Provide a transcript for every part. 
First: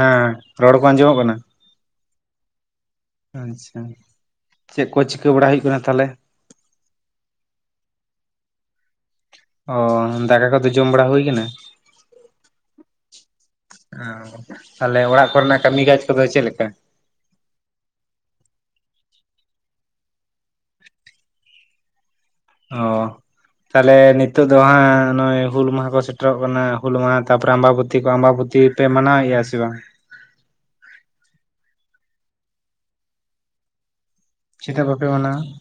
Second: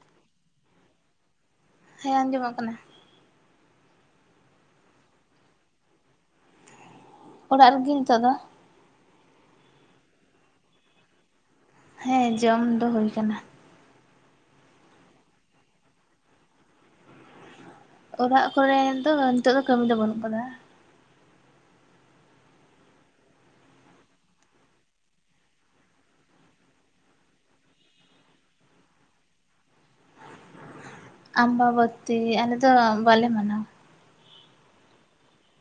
ᱦᱮᱸᱻ, ᱨᱚᱲ ᱠᱚ, ᱟᱸᱡᱚᱢᱚᱜ ᱠᱟᱱᱟ ᱾ ᱦᱮᱸᱻ, ᱟᱸᱡᱚᱢᱚᱜ ᱠᱟᱱᱟ ᱾ ᱟᱪᱪᱷᱟ, ᱪᱮᱫ ᱠᱚ ᱪᱤᱠᱟᱹ ᱵᱟᱲᱟ ᱦᱩᱭᱩᱜ ᱠᱟᱱᱟ? ᱛᱟᱦᱚᱞᱮ ᱾ ᱚᱲᱟᱜ ᱨᱮᱜᱮ, ᱱᱤᱛᱚᱜ ᱫᱚ ᱾ ᱚᱼ, ᱫᱟᱠᱟ ᱠᱚᱫᱚ, ᱡᱚᱢ ᱵᱟᱲᱟ, ᱦᱩᱭ ᱟᱠᱟᱱᱟ ᱾ ᱦᱮᱸ, ᱡᱚᱢ ᱫᱚ, ᱦᱩᱭ ᱟᱠᱟᱱᱟ ᱾ ᱚᱻ, ᱛᱟᱦᱚᱞᱮ, ᱚᱲᱟᱜ ᱠᱚᱨᱮᱱᱟᱜ, ᱠᱟᱹᱢᱤ ᱠᱟᱡᱽ ᱠᱚᱫᱚ, ᱪᱮᱫ ᱞᱮᱠᱟ? ᱚᱲᱟᱜ ᱠᱚᱨᱮ ᱫᱚ, ᱱᱤᱛᱚᱜ ᱫᱚ, ᱠᱟᱹᱢᱤ ᱫᱚ, ᱵᱟᱹᱱᱩᱜ ᱟᱠᱟᱫᱟ ᱾ ᱚᱻᱦ ᱾ ᱛᱟᱦᱚᱞᱮ, ᱱᱤᱛᱳᱜ ᱫᱚ ᱦᱟᱸᱜ, ᱱᱚᱜᱼᱚᱭ ᱦᱩᱞ ᱢᱟᱦᱟ ᱠᱚ, ᱥᱮᱴᱮᱨᱚᱜ ᱠᱟᱱᱟ ᱾ ᱦᱩᱞ ᱢᱟᱦᱟ, ᱛᱟᱯᱚᱨᱮ ᱟᱢᱵᱟᱵᱚᱛᱤ ᱠᱚ, ᱟᱢᱵᱟ ᱵᱚᱛᱤ ᱯᱮ ᱢᱟᱱᱟᱣ ᱮᱭᱟ ᱥᱮ, ᱵᱟᱝ? ᱟᱢᱵᱟ ᱵᱚᱛᱤ, ᱟᱞᱮ ᱫᱚ, ᱵᱟᱞᱮ ᱢᱟᱱᱟᱣᱟ ᱾ ᱪᱮᱫᱟᱜ? ᱵᱟᱯᱮ ᱢᱟᱱᱟᱣᱼᱟ ᱾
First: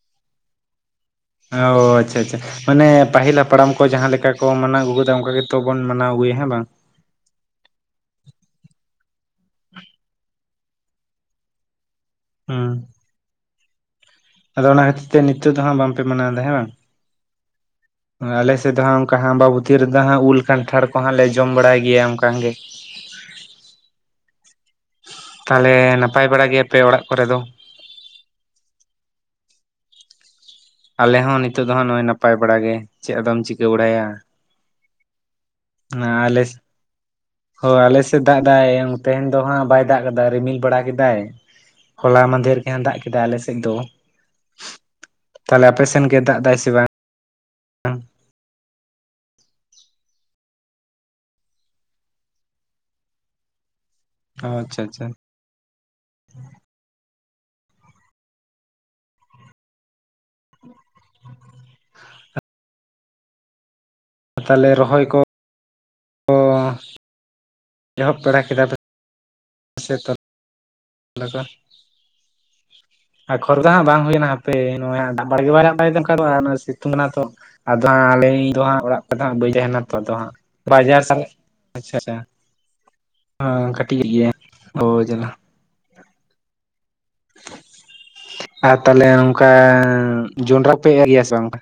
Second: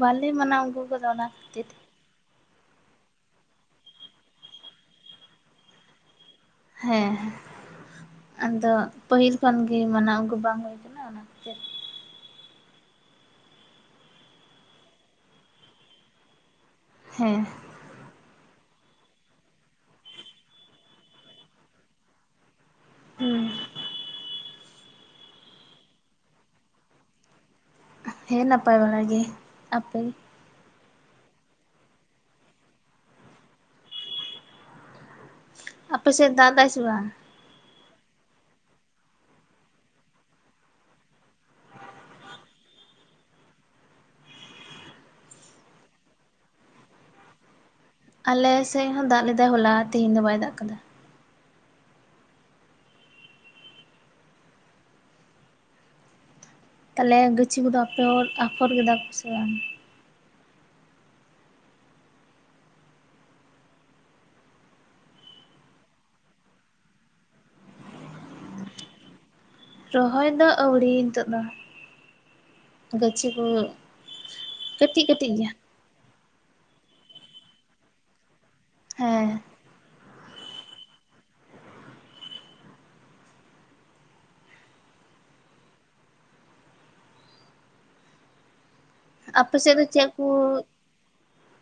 ᱵᱟᱞᱮ ᱢᱟᱱᱟᱣ, ᱟᱹᱜᱩ ᱟᱠᱟᱫᱟ, ᱚᱱᱟ ᱠᱷᱟᱹᱛᱤᱨ ᱚᱻ ᱟᱪᱪᱷᱟ, ᱟᱪᱪᱷᱟ ᱾ ᱢᱟᱱᱮ, ᱯᱟᱹᱦᱤᱞ ᱦᱟᱯᱲᱟᱢ ᱠᱚ, ᱡᱟᱦᱟᱸ ᱞᱮᱠᱟ ᱠᱚ, ᱢᱟᱱᱟᱣ ᱟᱹᱜᱩ ᱟᱠᱟᱫᱟ ᱾ ᱚᱱᱠᱟ ᱜᱮᱛᱚ ᱵᱚᱱ, ᱢᱟᱱᱟᱣ ᱟᱹᱜᱩ ᱮᱭᱟᱜ ᱦᱮᱸ, ᱵᱟᱝ? ᱦᱮᱸᱻ, ᱟᱫᱚ, ᱯᱟᱹᱦᱤᱞ ᱠᱷᱚᱱ ᱜᱮ, ᱢᱟᱱᱟᱣ ᱟᱹᱜᱩ ᱵᱟᱝ ᱦᱩᱭ ᱟᱠᱟᱱᱟ ᱾ ᱚᱱᱟ ᱠᱷᱟᱹᱛᱤᱨ ᱦᱮᱸᱻ᱾ ᱟᱫᱚ, ᱚᱱᱟ ᱠᱷᱟᱹᱛᱤᱨ ᱛᱮ, ᱱᱤᱛᱚᱜ ᱫᱚ ᱦᱟᱸᱜ, ᱵᱟᱝ ᱯᱮ ᱢᱟᱱᱟᱣ ᱮᱫᱟ, ᱦᱮᱸ ᱵᱟᱝ? ᱦᱮᱸ ᱟᱞᱮ ᱥᱮᱫ ᱫᱚ ᱦᱟᱸᱜ, ᱚᱱᱠᱟ ᱟᱢᱵᱟ ᱵᱷᱩᱛᱤ ᱨᱮ-ᱫᱚ ᱦᱟᱸᱜ ᱩᱞ ᱠᱟᱱᱴᱷᱽᱟᱲ ᱠᱚᱦᱟᱸᱜ ᱞᱮ ᱡᱚᱢ ᱵᱟᱲᱟᱭ ᱜᱮᱭᱟ᱾ ᱚᱱᱠᱟ ᱜᱮ ᱦᱩᱸ ᱛᱟᱦᱞᱮ ᱱᱟᱯᱟᱭ ᱵᱟᱲᱟ ᱜᱮᱭᱟᱯᱮ ᱚᱲᱟᱜ ᱠᱚᱨᱮ ᱫᱚ? ᱦᱮᱸ ᱱᱟᱯᱟᱭ ᱵᱟᱲᱟ ᱜᱮ᱾ ᱟᱯᱮ? ᱟᱞᱮ ᱦᱚᱸ ᱱᱤᱛᱚᱜ ᱫᱚ ᱦᱟᱸᱜ ᱱᱚᱜᱼᱚᱭ ᱱᱟᱯᱟᱭ ᱵᱟᱲᱟ ᱜᱮ ᱾ ᱪᱮᱫ ᱟᱫᱚᱢ ᱪᱤᱠᱟᱹ ᱵᱟᱲᱟᱭᱟ᱾ ᱱᱟ ᱟᱯᱮ ᱥᱮᱫ ᱟᱞᱮ ᱫᱟᱜ ᱮᱫᱟᱭ ᱥᱮ ᱵᱟᱝ ᱦᱳ ᱟᱞᱮᱥᱮᱫ ᱫᱟᱜ ᱫᱟᱭ ᱛᱮᱦᱮᱧ ᱫᱚ ᱦᱟᱸᱜ᱾ ᱵᱟᱭ ᱫᱟᱜ ᱠᱮᱫᱟ ᱨᱤᱢᱤᱞ ᱵᱟᱲᱟ ᱠᱮᱫᱟᱭ᱾ ᱦᱚᱞᱟ ᱢᱟᱫᱷᱽᱮᱨ ᱜᱮ ᱦᱟᱸᱜ ᱫᱟᱜ ᱠᱮᱫᱟ ᱟᱞᱮᱥᱮᱫ ᱫᱚ᱾ ᱛᱟᱦᱚᱞᱮ ᱟᱯᱮ ᱥᱮᱱ ᱜᱮ, ᱫᱟᱜ ᱮᱫᱟᱭ ᱥᱮ ᱵᱟᱝ? ᱟᱞᱮᱥᱮᱫ ᱦᱚᱸ ᱫᱟᱜ ᱞᱮᱫᱟᱭ ᱦᱚᱞᱟ᱾ ᱛᱮᱦᱮᱧ ᱫᱚ ᱵᱟᱭ ᱫᱟᱜ ᱟᱠᱟᱫᱟ᱾ ᱟᱪᱪᱷᱟ, ᱟᱪᱪᱷᱟ ᱛᱟᱦᱚᱞᱮ ᱜᱟᱹᱪᱷᱤ ᱠᱚᱼᱫᱚ ᱟᱯᱮ ᱦᱚᱲ ᱟᱯᱷᱚᱨ ᱠᱮᱫᱟ ᱠᱚ ᱥᱮ ᱵᱟᱝ? [unintelligible] ᱛᱟᱦᱚᱞᱮ ᱨᱚᱦᱚᱭ ᱠᱚ᱾ ᱵᱟ [unintelligible] ᱮᱦᱚᱵ ᱯᱮᱲᱟ ᱠᱮᱫᱟ ᱯᱮ ᱾ ᱨᱚᱦᱚᱭ ᱫᱚ ᱟᱹᱣᱲᱤ ᱱᱤᱛᱚᱜ ᱠᱚ ᱫᱚ ᱾ ᱟᱨ ᱠᱷᱚᱨᱫᱟ ᱦᱟᱸᱜ ᱵᱟᱝ ᱦᱩᱭᱮᱱᱟ᱾ ᱦᱟᱯᱮ ᱱᱚᱜ -ᱚᱭ ᱠᱟᱹᱴᱤᱡ ᱦᱟᱸᱜ ᱠᱟᱹᱴᱤᱡ ᱱᱟᱢᱵᱟᱨ ᱜᱮ ᱜᱮᱭᱟ ᱵᱟᱭ ᱧᱟᱢ ᱟᱱ ᱫᱚ ᱥᱤᱛᱩᱝ ᱮᱱᱟ ᱛᱚ᱾ ᱟᱫᱚ ᱦᱟᱸᱜ ᱟᱞᱧ ᱫᱚ ᱦᱟᱸᱜ ᱚᱲᱟᱜ ᱠᱚᱨᱮ ᱦᱟᱸᱜ ᱦᱮᱸ ᱵᱟᱹᱧ ᱛᱟᱦᱮᱱᱟ᱾ ᱛᱚ ᱟᱫᱚ ᱦᱟᱸᱜ ᱵᱟᱡᱟᱨ ᱥᱞᱟᱜ [unintelligible] ᱟᱪᱪᱷᱟ, ᱟᱪᱪᱷᱟ ᱠᱟᱹᱴᱤᱡ ᱜᱮᱭᱟ ᱚ ᱡᱟᱞᱟ᱾ ᱟᱨ ᱛᱟᱦᱚᱞᱮ ᱱᱚᱝᱠᱟ᱾ ᱟᱯᱮ ᱥᱮᱫ ᱫᱚ ᱪᱮᱫ ᱠᱚ ᱡᱚᱱᱰᱨᱟ ᱯᱮ ᱮ ᱜᱮᱭᱟ ᱥᱮ, ᱵᱟᱝᱠᱟ?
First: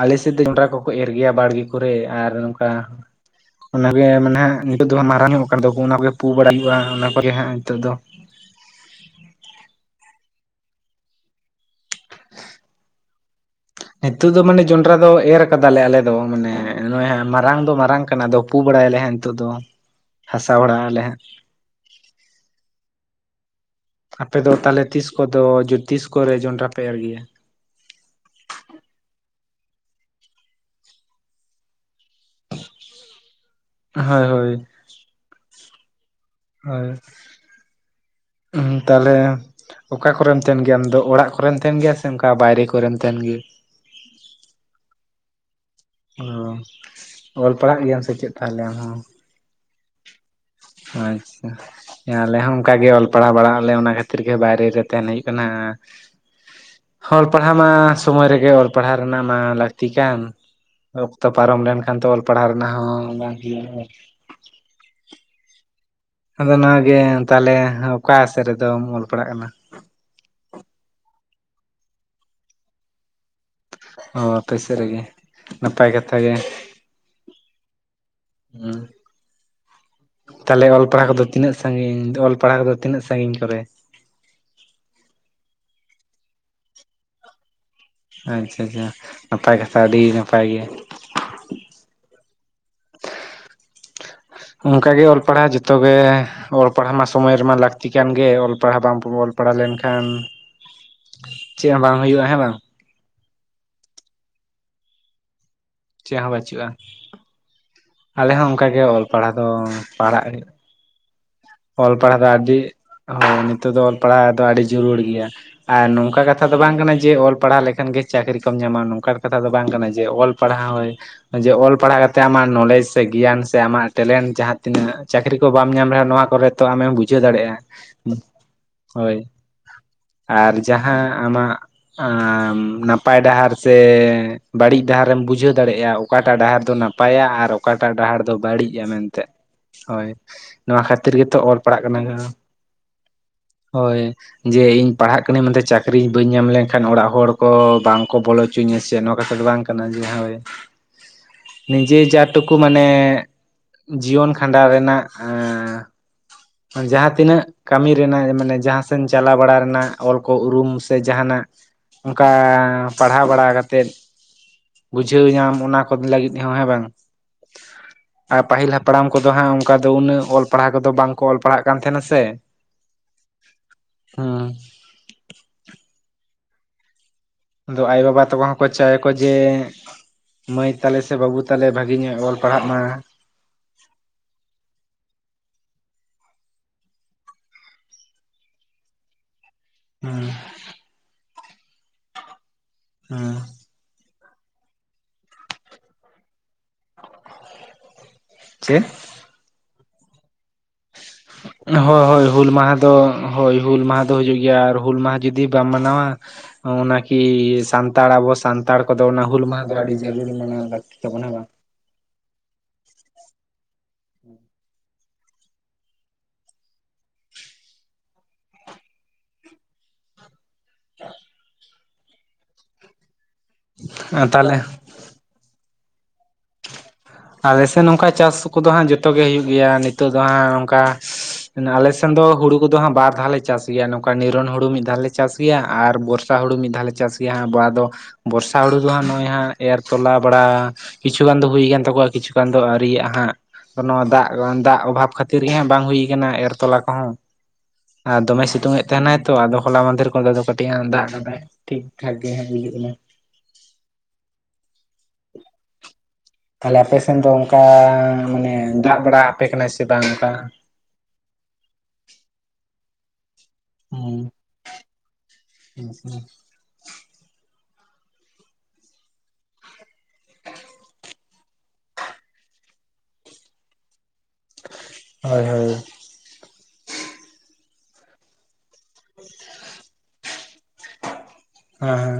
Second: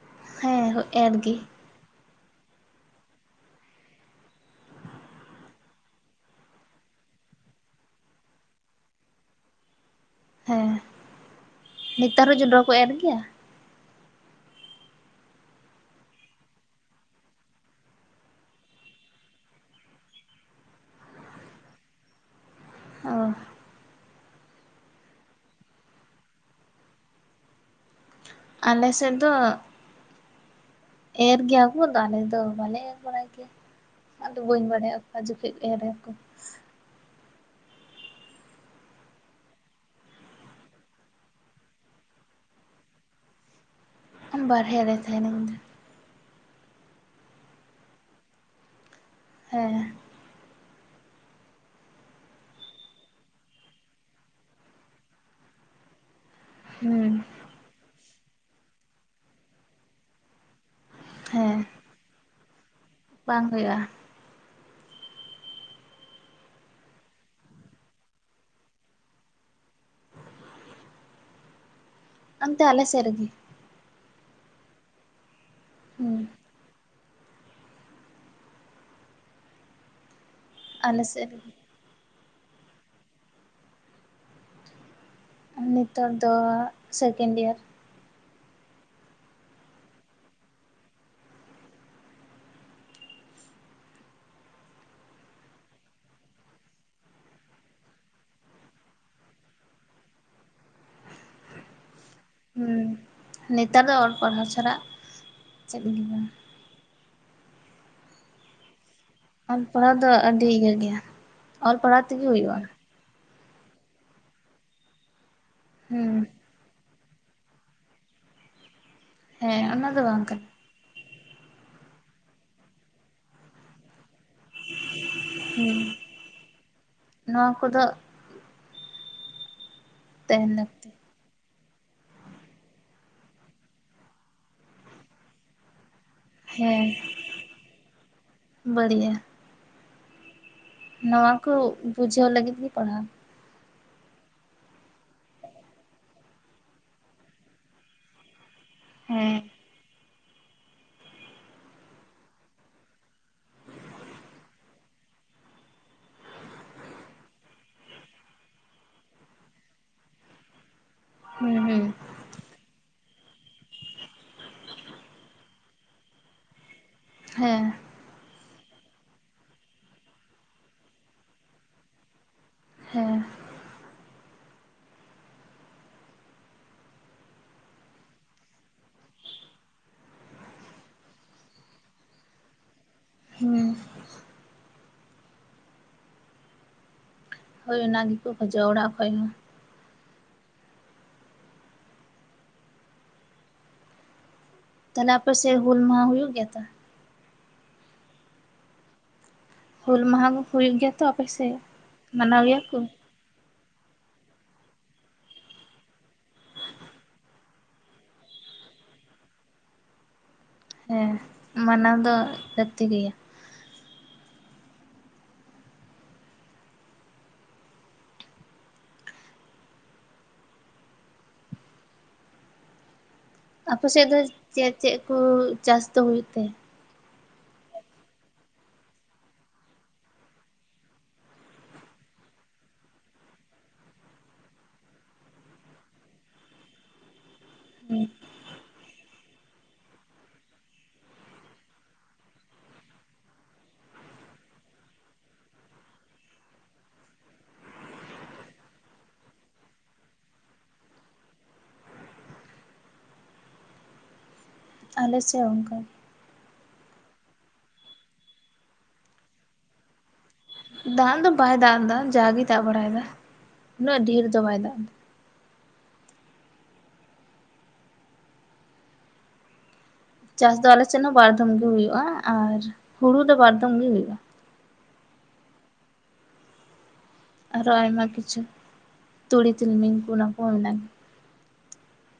ᱟᱞᱮ ᱥᱮᱫ ᱫᱚ ᱡᱚᱱᱰᱨᱟ ᱦᱮᱸ ᱠᱚᱼᱠᱚ ᱮᱨ ᱜᱮᱭᱟ ᱜᱮ ᱵᱟᱲᱜᱮ ᱠᱚᱨᱮ ᱟᱨ ᱱᱚᱝᱠᱟ᱾ ᱚᱱᱟᱜᱮ ᱢᱟᱱᱮ ᱦᱜ ᱱᱤᱛᱚᱜ ᱫᱚ ᱢᱟᱨᱟᱝ ᱧᱚᱜ ᱠᱟᱱ᱾ ᱛᱟᱠᱚ ᱚᱱᱟ ᱠᱚᱮ ᱯᱩ ᱵᱟᱲᱟᱭ ᱦᱩᱭᱩᱜᱼᱟ᱾ ᱚᱱᱟ ᱠᱚᱜᱮ ᱦᱜ ᱱᱤᱛᱚᱜ ᱫᱚ᱾ ᱦᱮᱸ ᱱᱮᱛᱟᱨ ᱦᱚᱸ ᱡᱚᱸᱰᱨᱟ ᱠᱚ ᱮᱨ ᱜᱮᱭᱟ᱾ ᱱᱤᱛᱳᱜ ᱫᱚ ᱢᱟᱱᱮ ᱡᱚᱸᱰᱨᱟ ᱫᱚ ᱮᱨ ᱠᱟᱫᱟᱞᱮ ᱟᱞᱮ ᱫᱚ᱾ ᱢᱟᱱᱮ ᱱᱚᱜᱚᱭ ᱢᱟᱨᱟᱝ ᱫᱚ ᱢᱟᱨᱟᱝ ᱠᱟᱱᱟ᱾ ᱫᱚ ᱩ ᱵᱟᱲᱟᱭᱟᱞᱮ ᱦᱜ ᱱᱤᱛᱚᱜ ᱫᱚ᱾ ᱦᱟᱥᱟ ᱵᱟᱲᱟᱭ ᱟᱞᱮ ᱦᱜ᱾ ᱚ ᱟᱯᱮᱫ ᱫᱚ ᱛᱟᱦᱚᱞᱮ ᱛᱤᱥ ᱠᱚᱼᱫᱚ ᱛᱤᱥ ᱠᱚᱨᱮ ᱡᱚᱱᱽᱰᱨᱟ ᱯᱮ ᱮᱨ ᱜᱮᱭᱟ᱾ ᱟᱞ ᱥᱮᱫ ᱫᱚ ᱮᱨ ᱜᱮᱭᱟ ᱵᱚ ᱫᱚ ᱾ ᱟᱞᱮ ᱫᱚ ᱵᱟᱞᱮ ᱮᱨ ᱵᱟᱲᱟᱭ ᱜᱮᱭᱟ᱾ ᱦᱳᱭ ᱟᱫᱚ ᱦᱳᱭ ᱵᱟᱹᱧ ᱵᱟᱲᱟᱭᱟ᱾ ᱚᱠᱟ ᱡᱚᱠᱷᱮᱡ ᱮᱨ ᱟᱠᱚ ᱦᱳᱭ ᱛᱟᱦᱮ ᱚᱠᱟ ᱠᱚᱨᱮᱢ ᱛᱟᱦᱮᱱ ᱜᱮᱭᱟ᱾ ᱟᱢᱫᱚ ᱚᱲᱟᱜ ᱠᱚᱨᱮᱢ ᱛᱟᱦᱮᱱ ᱜᱮᱭᱟ᱾ ᱥᱮ ᱚᱱᱠᱟ ᱵᱟᱭᱨᱮ ᱠᱚᱨᱮᱢ ᱛᱟᱦᱮᱱ ᱜᱮ᱾ ᱵᱟᱮᱨᱭᱟ ᱟ ᱛᱟᱦᱮᱱᱟ᱾ ᱚ ᱚᱞ ᱯᱟᱲᱦᱟ-ᱜ ᱜᱮᱭᱟᱢ ᱥᱮ ᱾ ᱪᱮᱫ ᱛᱟᱦᱚᱞᱮ ᱟᱢ ᱦᱚᱸ᱾ ᱦᱮᱸ ᱟᱪᱪᱷᱟ ᱟᱞᱮ ᱦᱚᱸ ᱚᱱᱠᱟᱜᱮ ᱚᱞ ᱯᱟᱲᱦᱟᱣ ᱵᱟᱲᱟᱜ ᱟᱞᱮ ᱚᱱᱟ ᱠᱷᱟᱹᱛᱤᱨ ᱜᱮ, ᱵᱟᱭᱨᱮ ᱨᱮ ᱛᱟᱦᱮᱱ ᱦᱩᱭᱩᱜ ᱠᱟᱱᱟ᱾ ᱦᱩᱸ ᱚᱞ ᱯᱟᱲᱦᱽᱟᱣ ᱢᱟ᱾ ᱥᱚᱢᱚᱭ ᱨᱮᱜᱮ ᱚᱞ ᱯᱟᱲᱦᱟᱣ ᱨᱮᱱᱟᱜ ᱢᱟ᱾ ᱞᱟᱹᱠᱛᱤ ᱠᱟᱱ ᱚᱠᱛᱚ ᱦᱮᱸ ᱯᱟᱨᱚᱢ ᱞᱮᱱᱠᱷᱟᱱ ᱛᱚ ᱚᱞ ᱯᱟᱲᱦᱟᱣ ᱨᱮᱱᱟᱜ ᱦᱚᱸ ᱵᱟᱝ ᱦᱩᱭᱩᱜ ᱟᱫᱚ ᱚᱱᱟᱜᱮ ᱛᱟᱦᱚᱞᱮ᱾ ᱚᱠᱟ ᱥᱮᱫ ᱨᱮᱫᱚᱢ ᱚᱞ ᱯᱟᱲᱦᱟ-ᱜ ᱠᱟᱱᱟ᱾ ᱚᱱᱛᱮ ᱟᱞ ᱥᱮᱛᱨᱮᱜᱮ᱾ ᱚ ᱟᱯᱮ ᱥᱮᱫ ᱨᱮᱜᱮ᱾ ᱱᱟᱯᱟᱭ ᱠᱟᱛᱷᱟ ᱦᱩᱸ ᱜᱮ᱾ ᱦᱮᱸ ᱛᱟᱞᱦᱮ ᱚᱞ ᱟᱞᱮ ᱯᱟᱲᱦᱟᱣ ᱠᱚᱫᱚ ᱥᱮᱫ ᱨᱮᱜᱮ ᱛᱤᱱᱟᱹᱜ ᱥᱟᱺᱜᱤᱧ? ᱚᱞ ᱯᱟᱲᱦᱟᱣ ᱠᱚᱫᱚ ᱛᱤᱱᱟᱹᱜ ᱥᱟᱺᱜᱤᱧ ᱠᱚᱨᱮ? ᱱᱤᱛᱚᱜ ᱫᱚ ᱥᱮᱠᱮᱱᱰ ᱤᱭᱟᱨ᱾ ᱟᱪᱪᱷᱟᱼᱪᱷᱟ ᱱᱟᱯᱟᱭ ᱠᱟᱛᱷᱟ, ᱟᱹᱰᱤ ᱱᱟᱯᱟᱭ ᱜᱮ᱾ ᱚᱱᱠᱟ ᱜᱮ ᱚᱞ ᱯᱟᱲᱦᱟᱣ ᱡᱷᱚᱛᱚ ᱜᱮ ᱚᱞ ᱯᱟᱲᱦᱟᱣ ᱢᱟ ᱥᱚᱢᱚᱭ ᱨᱮᱢᱟ ᱞᱟᱹᱠᱛᱤ ᱠᱟᱱ ᱜᱮ, ᱚᱞ ᱯᱟᱲᱦᱟᱣ ᱵᱟᱢ ᱚᱞ ᱯᱟᱲᱦᱟᱣ ᱞᱮᱱᱠᱷᱟᱱ ᱪᱮᱜ ᱦᱚᱸ ᱵᱟᱝ ᱦᱩᱭᱩᱜᱼᱟ, ᱦᱮᱸ ᱵᱟᱝ᱾ ᱦᱩᱸ ᱱᱮᱛᱟᱨ ᱫᱚ ᱚᱞ ᱯᱟᱲᱦᱟᱣ ᱪᱷᱟᱨᱟ ᱪᱮᱜ ᱦᱚᱸ ᱵᱟᱹᱪᱩᱜᱼᱟ, ᱟᱞᱮ ᱦᱚᱸ ᱚᱱᱠᱟ ᱜᱮ ᱚᱞ ᱯᱟᱲᱦᱟᱣ ᱫᱚ ᱚᱞ ᱯᱟᱲᱦᱟᱣ ᱫᱚ ᱯᱟᱲᱦᱟᱜ ᱟᱹᱰᱤ ᱤᱭᱟᱹ ᱜᱮᱭᱟ᱾ ᱚᱞ ᱯᱟᱲᱦᱟᱣ ᱫᱚ ᱟᱹᱰᱤ ᱦᱳᱭ ᱱᱤᱛᱚᱜ ᱫᱚ ᱚᱞ ᱯᱟᱲᱦᱟᱣ ᱫᱚ ᱟᱹᱰᱤ ᱡᱟᱹᱨᱩᱲ ᱜᱮᱭᱟ, ᱟᱨ ᱱᱚᱝᱠᱟ ᱠᱟ ᱦᱩᱸ ᱠᱟᱛᱷᱟ ᱫᱚ ᱵᱟᱝ ᱠᱟᱱᱟ ᱡᱮ ᱚᱞ ᱱᱚᱝᱠᱟᱱ ᱟᱫᱚ ᱵᱟᱝ ᱠᱟᱱᱟ ᱡᱮ ᱯᱟᱲᱦᱟᱣ ᱞᱮᱠᱷᱟᱱ ᱜᱮ ᱪᱟᱹᱠᱨᱤ ᱠᱚᱢ ᱧᱟᱢᱟ, ᱱᱚᱝᱠᱟᱱ ᱠᱟᱛᱷᱟ ᱫᱚ ᱦᱮᱸ ᱵᱟᱝ ᱚᱱᱟ ᱠᱟᱱᱟ ᱫᱚ ᱡᱮ ᱵᱟᱝ ᱚᱞ ᱠᱟᱱᱟ ᱯᱟᱲᱦᱟᱣ ᱦᱳᱭ ᱡᱮ ᱚᱞ ᱯᱟᱲᱦᱟᱣ ᱠᱟᱛᱮ ᱟᱢᱟᱜ ᱱᱚᱞᱮᱡ ᱥᱮ ᱜᱮᱭᱟᱱ ᱥᱮ ᱟᱢᱟᱜ ᱴᱮᱞᱮᱱᱴ ᱡᱟᱦᱟᱸ ᱛᱤᱱᱟᱹᱜ ᱪᱟᱹᱠᱨᱤ ᱠᱚ ᱵᱟᱢ ᱦᱩᱸ ᱧᱟᱢ ᱨᱮᱦᱚᱸ ᱱᱚᱶᱟ ᱠᱚᱨᱮ ᱛᱚ ᱟᱢᱮᱢ ᱵᱩᱡᱷᱟᱹᱣ ᱱᱚᱣᱟ ᱫᱟᱲᱮᱭᱟᱜᱼᱟ᱾ ᱠᱚᱫᱚ ᱦᱳᱭ, ᱛᱟᱦᱮᱱ ᱟᱨ ᱞᱟᱹᱠᱛᱤ ᱡᱟᱦᱟᱸ ᱟᱢᱟᱜ ᱟᱸᱻ ᱱᱟᱯᱟᱭ ᱰᱟᱦᱟᱨ ᱥᱮ ᱵᱟᱹᱲᱤᱡ ᱰᱟᱦᱟᱨᱮᱢ ᱵᱩᱡᱷᱟᱹᱣ ᱫᱟᱲᱮᱭᱟᱜᱼᱟ᱾ ᱚᱠᱟᱴᱟᱜ ᱰᱟᱦᱟᱨ ᱫᱚ ᱦᱮᱸ ᱱᱟᱯᱟᱭᱟ ᱟᱨ ᱚᱠᱟᱴᱟᱜ ᱰᱟᱦᱟᱨ ᱫᱚ ᱵᱟᱹᱲᱤᱡᱼᱟ ᱢᱮᱱᱛᱮ᱾ ᱦᱳᱭ ᱱᱚᱶᱟ ᱱᱚᱣᱟ ᱠᱚ ᱵᱩᱡᱷᱟᱹᱣ ᱞᱟᱹᱜᱤᱫ ᱜᱮ ᱯᱟᱲᱦᱟᱣ᱾ ᱦᱳᱭ᱾ ᱡᱮ ᱤᱧ ᱯᱟᱲᱦᱟᱜ ᱠᱟᱹᱱᱟᱹᱧ ᱢᱮᱱᱛᱮ ᱪᱟᱹᱠᱨᱤ ᱵᱟᱹᱧ ᱧᱟᱢ ᱞᱮᱱᱠᱷᱟᱱ, ᱚᱲᱟᱜ ᱦᱚᱲ ᱠᱚ ᱵᱟᱝ ᱠᱚ ᱵᱚᱞᱚ ᱦᱚᱪᱚᱧᱟ ᱥᱮ ᱱᱚᱣᱟ ᱠᱟᱛᱷᱟ ᱦᱮᱸ ᱫᱚ ᱵᱟᱝ ᱠᱟᱱᱟ ᱡᱮ ᱦᱳᱭ᱾ [inaudible] ᱱᱤᱡᱮ ᱡᱟ ᱴᱩᱠᱩ ᱢᱟᱱᱮ ᱡᱤᱭᱚᱱ ᱠᱷᱟᱸᱰᱟᱣ ᱨᱮᱱᱟᱜ ᱟᱸᱻ ᱡᱟᱦᱟᱸ ᱛᱤᱱᱟᱹᱜ ᱠᱟᱹᱢᱤ ᱨᱮᱱᱟᱜ, ᱢᱟᱱᱮ ᱡᱟᱦᱟᱸᱥᱮᱱ ᱪᱟᱞᱟᱣ ᱵᱟᱲᱟ ᱨᱮᱱᱟᱜ ᱚᱞ ᱠᱚ ᱩᱨᱩᱢ ᱥᱮ ᱡᱟᱦᱟᱱᱟᱜ ᱦᱩᱸ ᱦᱩᱸ ᱚᱱᱠᱟ ᱯᱟᱲᱦᱟᱣ ᱵᱟᱲᱟ ᱠᱟᱛᱮᱫ ᱵᱩᱡᱷᱟᱹᱣ ᱧᱟᱢ, ᱚᱱᱟ ᱠᱚ ᱞᱟᱹᱜᱤᱫ ᱦᱚᱸ ᱦᱮᱸ ᱵᱟᱝ? ᱦᱮᱸ᱾ ᱟᱨ ᱯᱟᱹᱦᱤᱞ ᱦᱟᱯᱲᱟᱢ ᱠᱚᱫᱚ ᱦᱟᱸᱜ ᱚᱱᱠᱟ ᱫᱚ ᱩᱱᱟᱹᱜ ᱚᱞ ᱯᱟᱲᱦᱟᱣ ᱠᱚ ᱫᱚ ᱵᱟᱝ ᱠᱚ ᱚᱞ ᱯᱟᱲᱦᱟᱜ ᱠᱟᱱ ᱛᱟᱦᱮᱱᱟ ᱥᱮ᱾ ᱦᱮᱸ᱾ ᱦᱩᱸ᱾ ᱟᱫᱚ ᱟᱭᱳ-ᱵᱟᱵᱟ ᱛᱟᱠᱚ ᱦᱚᱸᱠᱚ ᱪᱟᱭᱼᱟᱠᱚ ᱡᱮ ᱢᱟᱹᱭ ᱛᱟᱞᱮ ᱥᱮ ᱵᱟᱹᱵᱩ ᱛᱟᱞᱮ ᱵᱷᱟᱹᱜᱤ ᱧᱚᱜᱼᱮ ᱚᱞ ᱯᱟᱲᱦᱟᱜ ᱢᱟ᱾ ᱦᱩᱸ᱾ ᱦᱳᱭ ᱚᱱᱟ ᱜᱮᱠᱚ ᱠᱷᱚᱡᱚᱜᱼᱟ, ᱚᱲᱟᱜ ᱠᱷᱚᱡ ᱦᱚᱸ᱾ ᱦᱩᱸ᱾ ᱦᱩᱸ᱾ ᱛᱟᱦᱚᱞᱮ ᱟᱯᱮ ᱥᱮᱫ ᱦᱩᱞᱢᱟᱦᱟ ᱦᱩᱭᱩᱜ ᱜᱮᱭᱟ ᱛᱚ? [inaudible] ᱪᱮᱫ? ᱦᱩᱞᱢᱟᱦᱟ ᱠᱚ ᱦᱩᱭᱩᱜ ᱜᱮᱭᱟ? ᱛᱚ ᱟᱯᱮ ᱥᱮᱫ ᱚ ᱦᱳᱭ ᱦᱳᱭ ᱢᱟᱱᱟᱣ ᱦᱩᱞ ᱜᱮᱭᱟ ᱢᱟᱦᱟ ᱠᱚ ᱫᱚ ᱦᱳᱭ ᱦᱩᱞᱢᱟᱦᱟ ᱫᱚ ᱦᱩᱭᱩᱜ ᱜᱮᱭᱟ ᱟᱨ ᱦᱩᱞᱢᱟᱦᱟ ᱡᱩᱫᱤ ᱵᱟᱢ ᱢᱟᱱᱟᱣᱟ ᱚᱱᱟ ᱠᱤ ᱥᱟᱱᱛᱟᱲ ᱟᱵᱚ ᱥᱟᱱᱛᱟᱲ ᱠᱚᱫᱚ ᱚᱱᱟ ᱦᱩᱞᱢᱟᱦᱟ ᱫᱚ ᱟᱹᱰᱤ ᱡᱟᱹᱨᱩᱲ ᱢᱮᱱᱟᱜᱼᱟ, ᱞᱟᱹᱠᱛᱤ ᱛᱟᱵᱚᱱᱟ ᱦᱮᱸ ᱵᱟᱝ᱾ ᱢᱟᱱᱟᱣ ᱫᱚ ᱞᱟᱹᱠᱛᱤ ᱜᱮᱭᱟ ᱾ [inaudible] ᱟᱯᱮ ᱥᱮᱡ ᱫᱚ ᱛᱟᱦᱚᱞᱮ ᱪᱮᱫ ᱪᱮᱫ ᱠᱚ ᱪᱟᱥ ᱫᱚ ᱦᱩᱭᱩᱜ ᱛᱮ? ᱟᱞᱮ ᱥᱮᱫ ᱱᱚᱝᱠᱟ ᱪᱟᱥ ᱠᱚᱫᱚ ᱦᱟᱸᱜ ᱡᱚᱛᱚ ᱜᱮ ᱦᱩᱭᱩᱜ ᱜᱮᱭᱟ, ᱱᱤᱛᱳᱜ ᱫᱚ ᱦᱟᱸᱜ ᱚᱝᱠᱟ ᱟᱞᱮ ᱥᱮᱱ ᱫᱚ ᱦᱩᱲᱩ ᱠᱚᱫᱚ ᱦᱟᱸᱜ ᱵᱟᱨ ᱫᱷᱟᱣ ᱞᱮ ᱪᱟᱥ ᱜᱮᱭᱟ ᱱᱚᱝᱠᱟ ᱱᱤᱨᱚᱱ ᱦᱩᱲᱩ ᱢᱤᱫ ᱫᱷᱟᱣ ᱞᱮ ᱪᱟᱥ ᱜᱮᱭᱟ ᱟᱨ ᱵᱚᱨᱥᱟ ᱦᱩᱲᱩ ᱢᱤᱫ ᱫᱷᱟᱣᱞ ᱞᱮ ᱪᱟᱥ ᱜᱮᱭᱟ ᱦᱟᱸᱜ ᱟᱵ ᱫᱚ ᱵᱚᱨᱥᱟ ᱦᱩᱲᱩ ᱫᱚᱦᱟᱸᱜ ᱱᱚᱜᱼᱚᱭ ᱦᱟᱸᱜ ᱮᱨ ᱛᱚᱞᱟ ᱵᱟᱲᱟ᱾ ᱠᱤᱪᱷᱩ ᱜᱟᱱ ᱫᱚ ᱦᱩᱭ ᱠᱟᱱ ᱛᱟᱠᱚᱣᱟ ᱠᱤᱪᱷᱩ ᱜᱟᱱ ᱫᱚ ᱟᱹᱣᱨᱤᱭᱟᱜ ᱦᱟᱸᱜ᱾ ᱱᱚᱣᱟ ᱫᱟᱜ ᱫᱟᱜ ᱚᱵᱷᱟᱵᱽ ᱠᱷᱟᱹᱛᱤᱨ ᱜᱮ ᱦᱟᱸᱜ ᱵᱟᱝ ᱦᱩᱭ ᱠᱟᱱᱟ ᱮᱨ ᱛᱚᱞᱟ ᱠᱚᱦᱚᱸ᱾ ᱟᱨ ᱫᱚᱢᱮ ᱥᱤᱛᱩᱝ ᱮᱫ ᱛᱟᱦᱮᱱᱟᱭ ᱛᱚ ᱟᱫᱚ ᱦᱚᱞᱟ ᱢᱟᱫᱷᱮᱨ ᱠᱚ ᱫᱚ ᱠᱟᱹᱴᱤᱡ ᱫᱟᱜ ᱠᱟᱫᱟᱭ ᱾ ᱴᱷᱤᱠ ᱴᱷᱟᱠ ᱜᱮ ᱦᱟᱸᱜ ᱵᱩᱡᱩᱜ ᱠᱟᱱᱟ᱾ ᱟᱞᱮ ᱥᱮ ᱚᱱᱠᱟ ᱛᱟᱦᱚᱞᱮ ᱟᱞᱮᱥᱮᱱ ᱫᱚ ᱚᱱᱠᱟ ᱢᱟᱱᱮ ᱫᱟᱜ ᱵᱟᱲᱟ ᱟᱯᱮ ᱠᱟᱱᱟᱭ ᱥᱮ ᱵᱟᱝ ᱚᱱᱠᱟ? ᱫᱟᱜ ᱫᱚ ᱵᱟᱭ ᱫᱟᱜ ᱮᱫᱟ ᱡᱟᱜᱮᱭ ᱫᱟᱜ ᱵᱟᱲᱟᱭᱮᱫᱟ ᱩᱱᱟᱹᱜ ᱦᱩᱸ ᱰᱷᱮᱨ ᱫᱚ ᱵᱟᱭ ᱫᱟᱜ ᱮᱫᱟ᱾ [inaudible] ᱪᱟᱥ ᱫᱚ ᱟᱞᱮ‌ ᱥᱮᱱ ᱦᱚᱸ ᱵᱟᱹᱲ ᱵᱟᱨ ᱫᱚᱢ ᱜᱮ ᱦᱩᱭᱩᱜᱼᱟ ᱟᱨ ᱦᱩᱲᱩ ᱫᱚ ᱵᱟᱨᱫᱚᱢ ᱜᱮ ᱦᱩᱭᱩᱜᱼᱟ᱾ ᱦᱳᱭ ᱦᱳᱭ, ᱟᱨᱚ ᱟᱭᱢᱟ ᱠᱤᱪᱷᱩ ᱛᱩᱲᱤ, ᱛᱤᱞᱢᱤᱧ ᱠᱚ ᱚᱱᱟ ᱠᱚᱦᱚᱸ ᱢᱮᱱᱟᱜ ᱜᱮᱭᱟ ᱾ ᱦᱮᱸ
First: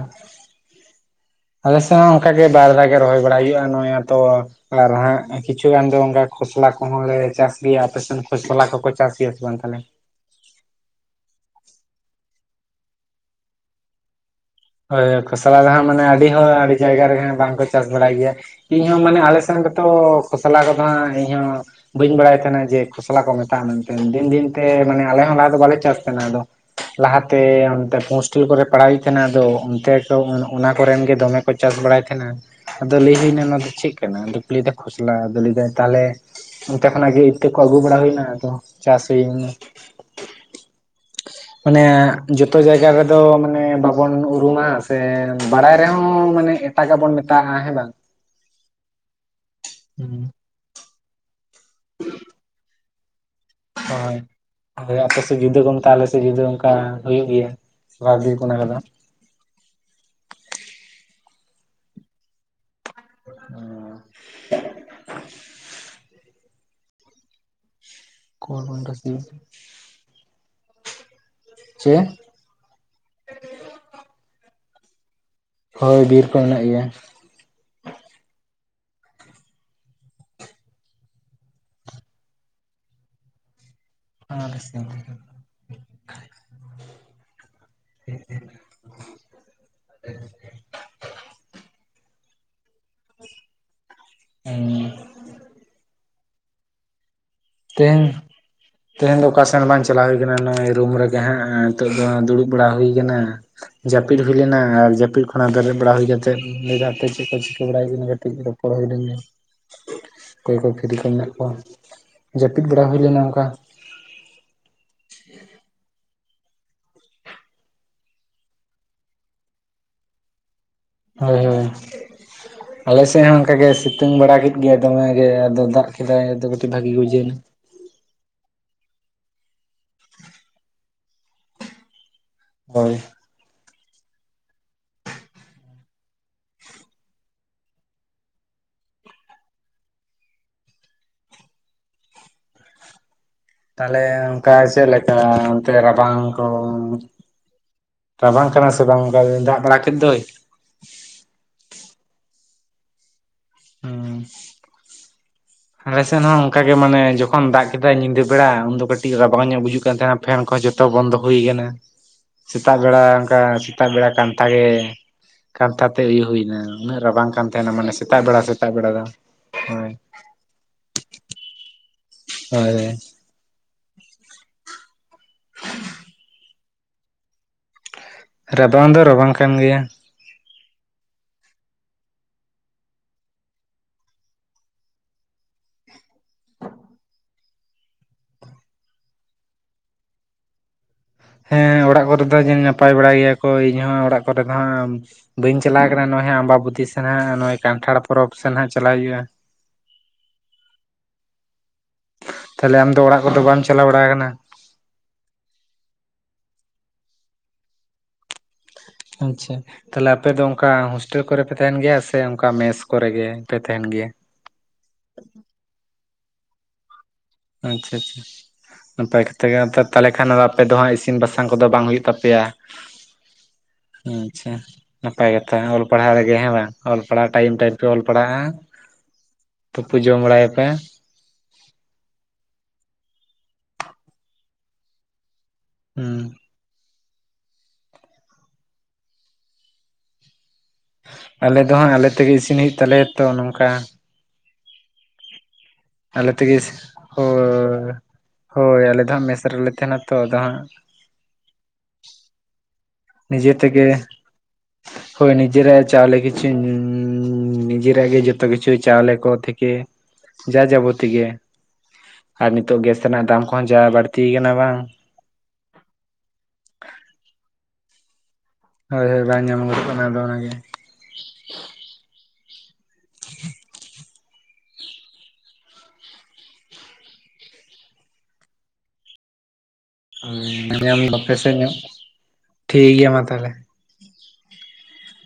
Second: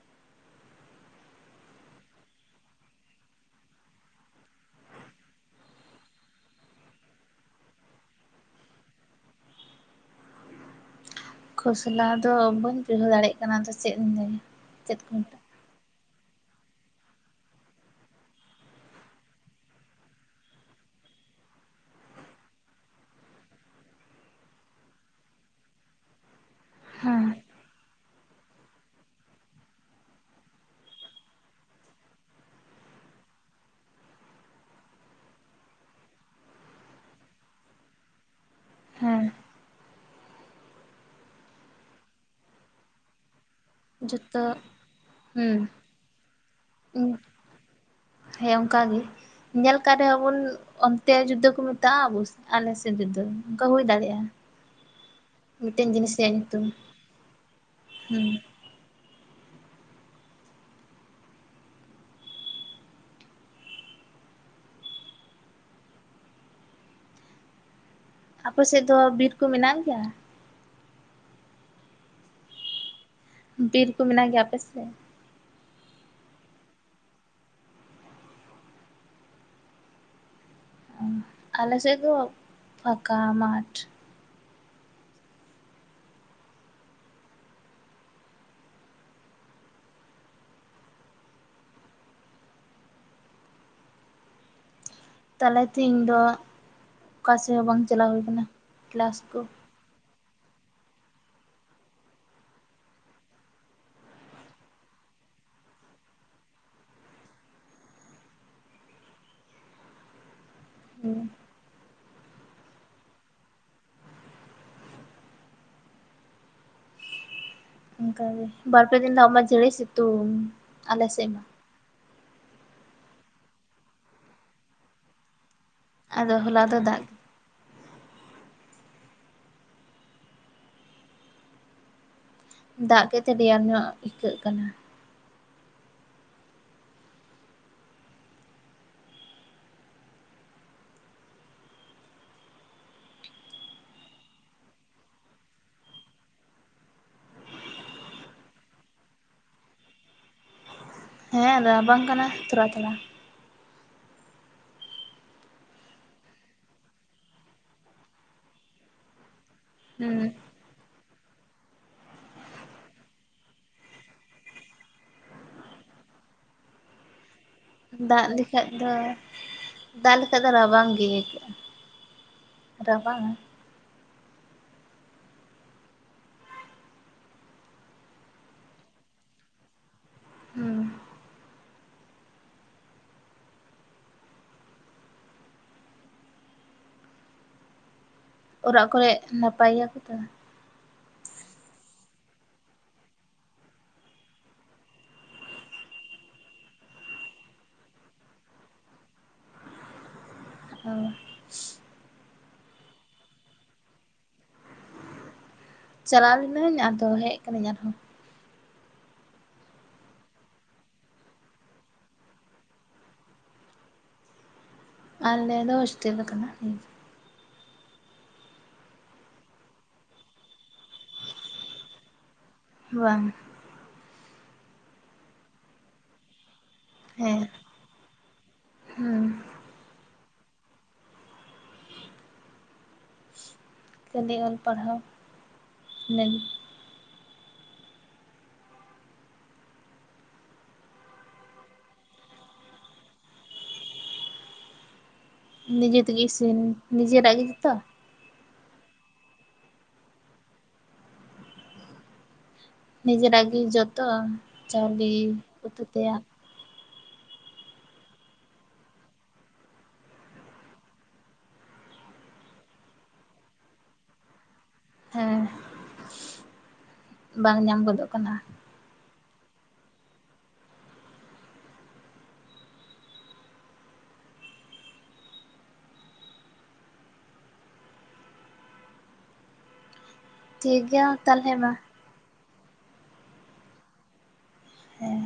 ᱾ ᱟᱞᱮᱥᱮᱫ ᱦᱚᱸ ᱚᱱᱠᱟ ᱜᱮ ᱵᱟᱨ ᱫᱟᱜᱮ ᱨᱚᱦᱚᱭ ᱵᱟᱲᱟᱭ ᱦᱩᱭᱩᱜᱼᱟ ᱱᱚᱭ ᱟᱛᱚ᱾ ᱟᱨ ᱦᱟᱸᱜ ᱠᱤᱪᱷᱩ ᱜᱟᱱ ᱫᱚ ᱚᱱᱠᱟ ᱠᱷᱚᱥᱞᱟ ᱠᱚᱦᱚᱸ ᱪᱟᱥ ᱜᱮᱭᱟ, ᱟᱯᱮᱥᱮᱱ ᱠᱷᱚᱥᱚᱞᱟ ᱠᱚᱠᱚ ᱪᱟᱥ ᱜᱮᱭᱟ ᱥᱮ ᱵᱟᱝ ᱛᱟᱦᱚᱞᱮ? ᱠᱷᱚᱥᱞᱟ ᱫᱚ ᱵᱟᱹᱧ ᱵᱩᱡᱷᱟᱹᱣ ᱫᱟᱲᱮᱭᱟᱜ ᱠᱟᱱᱟ ᱫᱚ ᱪᱮᱫ ᱤᱧ ᱞᱟᱹᱭᱟ᱾ ᱪᱮᱫ ᱳᱭ ᱠᱚ ᱢᱮᱛᱟᱜ ᱠᱷᱚᱥᱞᱟ ᱫᱚ ᱦᱟᱸᱜ ᱢᱟᱱᱮ ᱟᱹᱰᱤ ᱦᱚᱸ ᱟᱹᱰᱤ ᱡᱟᱭᱜᱟ ᱨᱮᱜ ᱵᱟᱝ ᱠᱚ ᱪᱟᱥ ᱵᱟᱲᱟᱭ ᱜᱮᱭᱟ᱾ ᱤᱧ ᱦᱚᱸ ᱢᱟᱱᱮ ᱟᱞᱮ ᱥᱮᱱ ᱜᱮᱛᱚ ᱠᱷᱚᱥᱚᱞᱟ ᱠᱚᱫᱚ ᱦᱟᱜ ᱤᱧ ᱦᱚᱸ ᱵᱟᱹᱧ ᱵᱟᱲᱟᱭ ᱛᱟᱦᱮᱱᱟ ᱡᱮ ᱠᱷᱚᱥᱞᱟ ᱠᱚ ᱢᱮᱛᱟᱜᱼᱟ ᱢᱮᱱᱛᱮ ᱫᱤᱱ ᱫᱤᱱᱛᱮ ᱢᱟᱱᱮ ᱟᱞᱮ ᱦᱚᱸ ᱞᱟᱦᱟ ᱫᱚ ᱵᱟᱞᱮ ᱪᱟᱥ ᱛᱟᱦᱮᱱᱟ ᱟᱫᱚ ᱦᱮᱸ ᱞᱟᱦᱟᱛᱮ ᱚᱱᱛᱮ ᱦᱳᱥᱴᱮᱞ ᱠᱚᱨᱮ ᱯᱟᱲᱦᱟᱣᱮᱫ ᱛᱟᱦᱮᱱᱟ᱾ ᱫᱚ ᱚᱱᱛᱮ ᱛᱚ ᱚᱱᱟ ᱠᱚᱨᱮᱱ ᱜᱮ ᱫᱚᱢᱮ ᱠᱚ ᱪᱟᱥ ᱵᱟᱲᱟᱭ ᱛᱟᱦᱮᱱᱟ ᱾ ᱟᱫᱚ ᱞᱟᱹᱭ ᱦᱩᱭᱱᱟ ᱱᱚᱣᱟ ᱫᱚ ᱪᱮᱫ ᱠᱟᱱᱟ? ᱟᱫᱚ ᱠᱚ ᱞᱟᱹᱭᱫᱟ ᱠᱷᱚᱥᱞᱟ ᱟᱫᱚ ᱞᱟᱹᱭᱼᱫᱟᱭ ᱛᱟᱦᱚᱞᱮ ᱚᱱᱛᱮ ᱠᱷᱚᱱᱼᱟᱜ ᱜᱮ ᱤᱛᱟᱹ ᱠᱚ ᱟᱹᱜᱩ ᱵᱟᱲᱟ ᱦᱩᱭᱱᱟ ᱟᱫᱚ ᱪᱟᱥ ᱦᱮᱸ ᱦᱩᱭᱱᱟ ᱾ ᱢᱟᱱᱮ ᱡᱚᱛᱚ ᱡᱟᱭᱜᱟ ᱨᱮ ᱫᱚ ᱢᱟᱱᱮ ᱵᱟᱝ ᱵᱚᱱ ᱡᱚᱛᱚ ᱩᱨᱩᱢᱟ ᱥᱮ ᱦᱩᱸ ᱵᱟᱲᱟᱭ ᱨᱮᱦᱚᱸᱢ ᱢᱟᱱᱮ ᱮᱴᱟᱜᱟᱜ ᱵᱚᱱ ᱢᱮᱛᱟᱜᱼᱟ ᱦᱮᱸ ᱵᱟᱝ‌ ᱾ ᱦᱮᱸ ᱚᱱᱠᱟ ᱜᱮ ᱧᱮᱞ ᱠᱟᱜ ᱨᱮᱦᱚᱸ ᱦᱩᱸ ᱵᱩᱱ ᱾ ᱚᱱᱛᱮ ᱡᱩᱫᱟᱹ ᱠᱚ ᱢᱮᱛᱟᱜᱼᱟ ᱟᱵᱩ ᱟᱞᱮ ᱥᱮᱫ ᱡᱩᱫᱟᱹ ᱚᱱᱠᱟ ᱦᱩᱭ ᱦᱳᱭ ᱫᱟᱲᱮᱭᱟᱜᱼᱟ ᱾ ᱦᱳᱭ ᱟᱯᱮ ᱥᱮᱫ ᱡᱩᱫᱟᱹ ᱠᱚ ᱢᱮᱛᱟᱜᱼᱟ ᱟᱞᱮ ᱥᱮ ᱡᱩᱫᱟᱹ ᱧᱩᱛᱩᱢ ᱚᱱᱠᱟ ᱦᱩᱭᱩᱜ ᱜᱮᱭᱟ ᱦᱩᱸ ᱥᱟᱵᱷᱤᱠ ᱚᱱᱟ ᱠᱚᱫᱚ ᱾ [inaudible] ᱟᱯᱮ ᱥᱮᱫ ᱠᱚᱫᱚ ᱫᱚ ᱵᱤᱨ ᱠᱩ ᱢᱮᱱᱟᱜ ᱜᱮᱭᱟ ᱾ ᱪᱮᱫ? ᱵᱤᱨ ᱠᱩ ᱢᱮᱱᱟᱜ ᱜᱮᱭᱟ ᱟᱯᱮ ᱥᱮᱫ? ᱦᱳᱭ ᱵᱤᱨ ᱠᱚ ᱢᱮᱱᱟᱜ ᱜᱮᱭᱟ ᱾ ᱟᱞᱮ ᱥᱮᱫ ᱫᱚ ᱯᱷᱟᱠᱟ ᱢᱟᱴᱷ ᱾ ᱟ ᱟᱥᱮ ᱥᱮᱫ ᱦᱚᱸ ᱾ [inaudible] ᱦᱮᱸ [inaudible] ᱛᱟᱞᱟᱛᱮ ᱤᱧ ᱫᱚ ᱚᱠᱟ ᱥᱮᱫ ᱦᱚᱸ ᱵᱟᱝ ᱪᱟᱞᱟᱣ ᱛᱮᱦᱮᱧ ᱦᱩᱭ ᱟᱠᱟᱱᱟ ᱠᱞᱟᱥ ᱛᱮᱦᱮᱧ ᱫᱚ ᱠᱩ‌᱾ ᱚᱠᱟ ᱥᱮᱱ ᱵᱟᱝ ᱪᱟᱞᱟᱣ ᱦᱩᱭ ᱠᱟᱱᱟ ᱱᱚᱜᱼᱚᱭ ᱨᱩᱢ ᱨᱮ ᱜᱮ ᱦᱟᱸᱜ ᱱᱤᱛᱚᱜ ᱫᱚ ᱫᱩᱲᱩᱵ ᱵᱟᱲᱟ ᱦᱩᱭ ᱠᱟᱱᱟ ᱾ ᱡᱟᱯᱤᱫ ᱦᱩᱭ ᱞᱮᱱᱟ ᱟᱨ ᱡᱟᱹᱯᱤᱫ ᱠᱷᱚᱱᱟᱜ ᱵᱮᱨᱮᱫ ᱵᱟᱲᱟ ᱦᱩᱭ ᱠᱟᱛᱮᱫ [unintelligible] ᱪᱮᱫ ᱠᱚ ᱪᱤᱠᱟᱹ ᱵᱟᱲᱟᱭ ᱦᱩᱭ ᱠᱟᱱᱟ ᱠᱟᱹᱴᱤᱡ ᱫᱚ ᱠᱚᱲᱟᱟᱣ ᱜᱤᱫᱟᱹᱨᱟᱹ ᱚᱠᱚᱭ ᱠᱚ ᱯᱷᱤᱨᱨᱤ ᱠᱚ ᱦᱩᱸ ᱢᱮᱱᱟᱜ ᱠᱚᱣᱟ ᱾ ᱡᱟᱹᱯᱤᱫ ᱵᱟᱲᱟ ᱦᱩᱭ ᱞᱮᱱᱟ ᱚᱱᱠᱟ ᱚᱱᱠᱟᱜᱮ, ᱵᱟᱨᱯᱮ ᱫᱤᱱ ᱫᱟ ᱢᱟ ᱡᱷᱟᱲᱮ ᱥᱤᱛᱩᱝ᱾ ᱟᱞᱮ ᱥᱮᱫ ᱢᱟ ᱦᱳᱭ ᱦᱳᱭ, ᱟᱞᱮ ᱥᱮᱫ ᱦᱚᱸ ᱚᱱᱠᱟ ᱜᱮ ᱥᱤᱛᱩᱝ ᱵᱟᱲᱟ ᱠᱮᱫ ᱜᱮ ᱫᱚᱢᱮ ᱜᱮ ᱟᱫᱚ ᱫᱟᱜ ᱠᱮᱫᱟᱭ ᱟᱫᱚ ᱦᱚᱞᱟ ᱠᱟᱴᱤᱡ ᱫᱚ ᱵᱷᱟᱜᱤ ᱜᱮ ᱫᱟᱜ ᱵᱩᱡᱷᱟᱹᱣᱮᱱᱟ᱾ ᱦᱳᱭ ᱫᱟᱜ ᱠᱮᱫᱛᱮ ᱨᱮᱭᱟᱨ ᱧᱚᱜ ᱟᱹᱭᱠᱟᱹᱜ ᱠᱟᱱᱟ᱾ ᱛᱟᱦᱚᱞᱮ ᱚᱱᱠᱟ ᱪᱮᱫᱞᱮᱠᱟ, ᱚᱱᱛᱮ ᱨᱟᱵᱟᱝ ᱠᱚ? ᱨᱟᱵᱟᱝ ᱠᱟᱱᱟ ᱥᱮ ᱵᱟᱝ? ᱚᱱᱠᱟ ᱫᱟᱜ ᱵᱟᱲᱟ ᱠᱮᱫ ᱫᱚᱭ᱾ ᱦᱮᱸ, ᱨᱟᱵᱟᱝ ᱠᱟᱱᱟ ᱛᱷᱚᱨᱟ ᱛᱷᱚᱲᱟ᱾ [inaudible] ᱟᱞᱮ ᱥᱮᱱ ᱦᱚᱸ ᱚᱱᱠᱟ ᱜᱮ ᱢᱟᱱᱮ ᱡᱚᱠᱷᱚᱱ ᱫᱟᱜ ᱠᱮᱫᱟᱭ ᱧᱤᱫᱟᱹ ᱵᱮᱲᱟ ᱩᱱᱫᱚ ᱠᱟᱹᱴᱤᱡ ᱨᱟᱵᱟᱝ ᱧᱚᱜ ᱵᱩᱡᱩ ᱦᱩᱸ [unintelligible] ᱯᱷᱮᱱ ᱠᱚ ᱡᱚᱛᱚ ᱵᱚᱱᱫᱚ ᱦᱩᱭ ᱟᱠᱟᱱᱟ᱾ ᱥᱮᱛᱟᱜ ᱵᱮᱲᱟ ᱚᱱᱠᱟ ᱥᱮᱛᱟᱜ ᱵᱮᱲᱟ ᱠᱟᱱᱛᱷᱟᱜᱮ ᱠᱟᱱᱛᱷᱟ ᱛᱮ ᱩᱭᱩ ᱦᱩᱭᱱᱟ ᱩᱱᱟᱹᱜ ᱨᱟᱵᱟᱝ ᱠᱟᱱ ᱛᱟᱦᱮᱱᱟ ᱢᱟᱱᱮ ᱥᱮᱛᱟᱜ ᱫᱟᱜ ᱵᱮᱲᱟ ᱞᱮᱠᱷᱟᱡ ᱥᱮᱛᱟᱜ ᱵᱮᱲᱟ ᱫᱚ᱾ ᱦᱳᱭ [unintelligible] ᱨᱟᱵᱟᱝ ᱜᱤ ᱟᱹᱭᱠᱟᱹᱜ ᱦᱳᱭ ᱨᱟᱵᱟᱝᱼᱟ᱾ ᱨᱟᱵᱟᱝ ᱫᱚ ᱨᱟᱵᱟᱝ ᱠᱟᱱ ᱜᱮᱭᱟ᱾ ᱦᱩᱸ᱾ ᱚᱨᱟᱜ ᱠᱚᱨᱮᱜ ᱱᱟᱯᱟᱭ ᱜᱮᱭᱟᱠᱚ ᱛᱚ? ᱦᱮᱸ, ᱚᱲᱟᱜ ᱠᱚᱨᱮ ᱫᱚ ᱡᱟ ᱱᱟᱯᱟᱭ ᱵᱟᱲᱟ ᱜᱮᱭᱟ ᱠᱚ ᱤᱧ ᱦᱚᱸ ᱚᱲᱟᱜ ᱠᱚᱨᱮ ᱫᱚ ᱦᱟᱸᱜ ᱵᱟᱹᱧ ᱪᱟᱞᱟᱣ ᱠᱟᱱᱟ ᱱᱚᱜᱼᱚᱭ ᱟᱢᱵᱟᱵᱩᱛᱤ ᱥᱮᱱ ᱦᱟᱸᱜ ᱱᱚᱜᱼᱚᱭ ᱠᱟᱱᱴᱷᱟᱲ ᱯᱚᱨᱚᱵᱽ ᱥᱮᱱ ᱦᱟᱜ ᱪᱟᱞᱟᱜ ᱦᱩᱭᱩᱜᱼᱟ᱾ ᱦᱳᱭ᱾ ᱛᱟᱦᱚᱞᱮ ᱟᱢᱫᱚ ᱚᱲᱟᱜ ᱠᱚ ᱫᱚ ᱵᱟᱢ ᱪᱟᱞᱟᱣ ᱵᱟᱲᱟ ᱟᱠᱟᱱᱟ? ᱪᱟᱞᱟᱣ ᱞᱤᱱᱟᱹᱧ ᱟᱫᱚ ᱦᱮᱡ ᱠᱟᱹᱱᱟᱹᱧ ᱟᱨᱦᱚᱸ᱾ ᱟᱪᱪᱷᱟ᱾ ᱛᱟᱦᱚᱞᱮ ᱟᱯᱮ ᱫᱚ ᱚᱱᱠᱟ ᱦᱳᱥᱴᱮᱞ ᱠᱚᱨᱮ ᱯᱮ ᱛᱟᱦᱮᱱ ᱜᱮᱭᱟ ᱥᱮ ᱚᱱᱠᱟ ᱢᱮᱥ ᱠᱚᱨᱮ ᱜᱮ ᱯᱮ ᱛᱟᱦᱮᱱ ᱜᱮᱭᱟ? ᱟᱞᱮ ᱫᱚ ᱦᱚᱥᱴᱮᱞ [unintelligible] ᱟᱪᱪᱷᱟ ᱟᱪᱪᱷᱟ᱾ ᱱᱟᱯᱟᱭ ᱠᱟᱛᱷᱟ ᱜᱮ, ᱛᱟᱦᱚᱞᱮ ᱠᱷᱟᱱ ᱟᱯᱮ ᱫᱚ ᱦᱟᱸᱜ ᱤᱥᱤᱱ ᱵᱟᱥᱟᱝ ᱠᱚᱫᱚ ᱵᱟᱝ ᱦᱩᱭᱩᱜ ᱛᱟᱯᱮᱭᱟ? ᱵᱟᱝ᱾ ᱟᱪᱪᱷᱟ, ᱱᱟᱯᱟᱭ ᱠᱟᱛᱷᱟ ᱚᱞ ᱯᱟᱲᱦᱟᱣ ᱨᱮᱜᱮ ᱦᱮᱸ ᱵᱟᱝ? ᱚᱞ ᱯᱟᱲᱦᱟᱣ ᱦᱮᱸ ᱴᱟᱭᱤᱢ ᱴᱟᱭᱤᱢ ᱚᱞ ᱯᱟᱲᱟᱜ ᱦᱩᱸ ᱛᱩᱯᱩ ᱡᱚᱢ ᱵᱟᱲᱟᱭᱟᱯᱮ [unintelligible] ᱚᱞ ᱯᱟᱲᱦᱟᱣ ᱦᱩᱸ᱾ ᱟᱞᱮ ᱫᱚ ᱦᱟᱸᱜ ᱟᱞᱮ ᱛᱮᱜᱮ ᱤᱥᱤᱱ ᱦᱩᱭᱩᱜ ᱛᱟᱞᱮᱭᱟ ᱛᱚ ᱱᱚᱝᱠᱟ ᱱᱤᱡᱮ ᱛᱮᱜᱮ ᱟᱞᱮ ᱤᱥᱤᱱ ᱛᱮᱜᱤᱥ ᱱᱤᱡᱮᱨᱟᱜ ᱜᱮ ᱡᱚᱛᱚ ᱦᱳᱭ ᱦᱳᱭ ᱟᱞᱮ ᱫᱚ ᱦᱟᱸᱜ ᱢᱮᱥ ᱨᱮᱞᱮ ᱛᱟᱦᱮᱱᱟ ᱛᱚ ᱟᱫᱚ ᱦᱟᱸᱜ ᱱᱤᱡᱮᱨᱟᱜ ᱱᱤᱡᱮ ᱜᱮ ᱛᱮᱜᱮ, ᱡᱚᱛᱚ ᱪᱟᱣᱞᱮ ᱦᱳᱭ ᱩᱛᱩ ᱱᱤᱡᱮᱨᱟᱜ ᱪᱟᱣᱞᱮ ᱛᱮᱭᱟᱜ ᱠᱤᱪᱷᱩᱧ ᱱᱤᱡᱮᱨᱟᱜ ᱜᱮ ᱡᱚᱛᱚ ᱠᱤᱪᱷᱩ, ᱪᱟᱣᱞᱮ ᱠᱚ ᱛᱷᱮᱠᱮ ᱡᱟ ᱡᱟᱵᱚᱛᱤ ᱜᱮ ᱾ ᱟᱨ ᱱᱤᱛᱚᱜ ᱜᱮᱥ ᱨᱮᱱᱟᱜ ᱫᱟᱢ ᱠᱚᱦᱚᱸ ᱡᱟ ᱵᱟᱹᱲᱛᱤ ᱠᱟᱱᱟ ᱵᱟᱝ ᱦᱮᱸ᱾ ᱵᱟᱝ ᱧᱟᱢ ᱜᱚᱫᱚᱜ ᱠᱟᱱᱟ ᱾ ᱦᱳᱭ ᱦᱳᱭ ᱵᱟᱝ ᱧᱟᱢ ᱜᱚᱫᱚᱜ ᱠᱟᱱᱟ ᱟᱫᱚ ᱚᱱᱟᱜᱮ ᱴᱷᱤᱠ ᱧᱟᱢ ᱜᱮᱭᱟ ᱫᱟᱯᱮᱥᱮ ᱛᱟᱦᱚᱞᱮ ᱢᱟ ᱧᱚᱜ ᱴᱷᱤᱠ ᱜᱮᱭᱟ ᱢᱟ ᱛᱟᱦᱞᱮ᱾ ᱦᱮᱸ